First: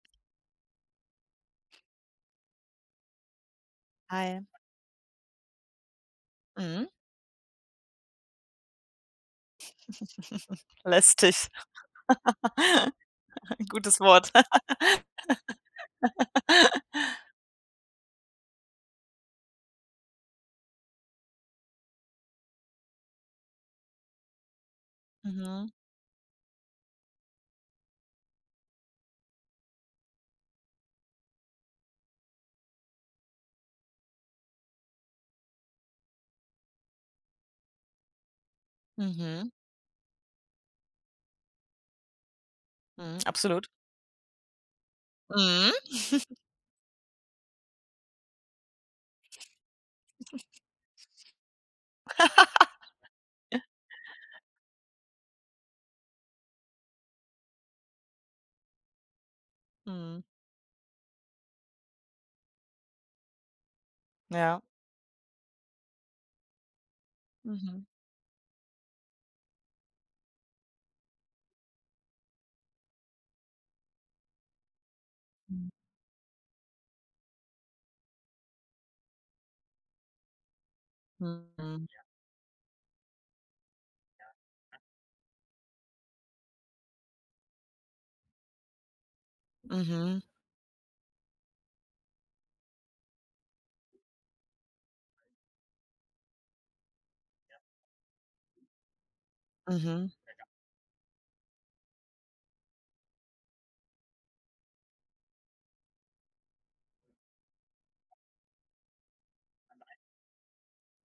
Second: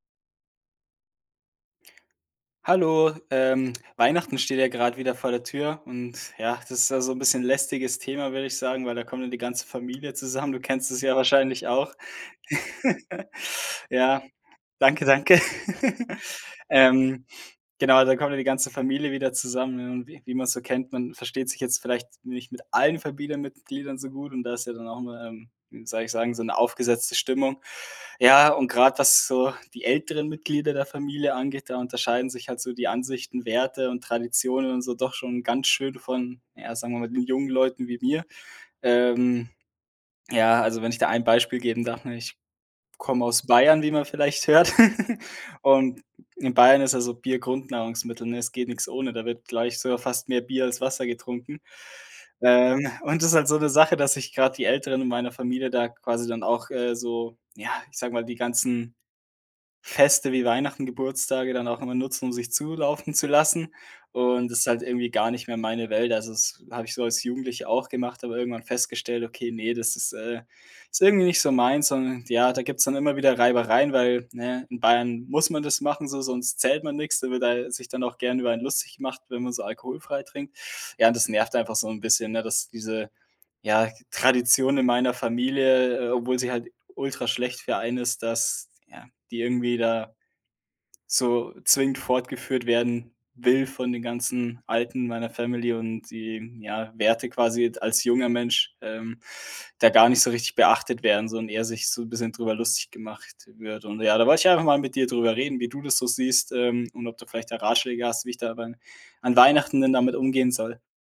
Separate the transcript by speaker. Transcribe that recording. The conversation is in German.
Speaker 1: Hallo, ähm, Weihnachten
Speaker 2: Hi.
Speaker 1: steht ja grad wieder vor der Tür und ja, das
Speaker 2: Mhm.
Speaker 1: ist ja so ‘n bisschen lästiges Thema, würde ich sagen, weil da kommt ja die ganze Familie zusammen, du kennst es ja
Speaker 2: Lästig.
Speaker 1: wahrscheinlich auch.
Speaker 2: Gutes
Speaker 1: Ja,
Speaker 2: Wort.
Speaker 1: danke, danke. Ähm, genau, dann kommt ja die ganze Familie wieder zusammen und wie wie man‘s so kennt, man versteht sich jetzt vielleicht nicht mit allen Familienmitgliedern so gut und da ist ja dann auch immer, ähm,
Speaker 2: Mhm.
Speaker 1: wie soll ich sagen, so ‘ne aufgesetzte Stimmung. Ja, und grad, was so die älteren Mitglieder der Familie angeht, da unterscheiden sich halt so die Ansichten, Werte und Traditionen und so doch schon ganz schön von, ja, sagen wir mal, den jungen Leuten wie mir. Ähm,
Speaker 2: Mhm.
Speaker 1: ja, also, wenn ich da ein Beispiel geben darf, ne, ich
Speaker 2: Mhm,
Speaker 1: komme aus
Speaker 2: absolut.
Speaker 1: Bayern, wie man vielleicht hört
Speaker 2: Mhm.
Speaker 1: und in Bayern ist ja so Bier Grundnahrungsmittel, ne? Es geht nix ohne, da wird gleich sogar fast mehr Bier als Wasser getrunken. Ähm, und das ist halt so ‘ne Sache, dass ich gerade die Älteren in meiner Familie da quasi dann auch, äh, so, ja, ich sage mal, die ganzen
Speaker 2: Mhm.
Speaker 1: Feste wie Weihnachten, Geburtstage dann auch immer nutzen, um sich zulaufen zu lassen und das
Speaker 2: Ja.
Speaker 1: ist halt irgendwie gar nicht mehr meine Welt. Also, das ist habe ich so als Jugendlicher
Speaker 2: Mhm.
Speaker 1: auch gemacht, aber irgendwann festgestellt: „Okay, ne, das ist, äh ist irgendwie nicht so meins“, und ja, da gibt‘s dann immer wieder Reibereien, weil, ne, in Bayern muss man
Speaker 2: Hm.
Speaker 1: das machen so, sonst zählt man nix, da wird da sich dann auch gern über einen lustig gemacht, wenn man so alkoholfrei trinkt. Ja, und das nervt einfach
Speaker 2: Mhm.
Speaker 1: so ‘n bisschen, ne, dass diese, ja, Tradition in meiner Familie, obwohl sie halt ultraschlecht für einen ist, dass, ja, die irgendwie da,
Speaker 2: Mhm.
Speaker 1: so zwingend fortgeführt werden will von den ganzen Alten meiner Family und die, ja, Werte quasi d als junger Mensch, ähm, da gar
Speaker 2: Mhm.
Speaker 1: nicht so richtig beachtet werden so und eher sich so ‘n bisschen drüber lustig gemacht wird. Und ja, da wollte ich einfach mal mit dir drüber reden, wie du das so siehst, ähm, und ob du vielleicht da Ratschläge hast, wie ich da beim an Weihnachten denn damit umgehen soll?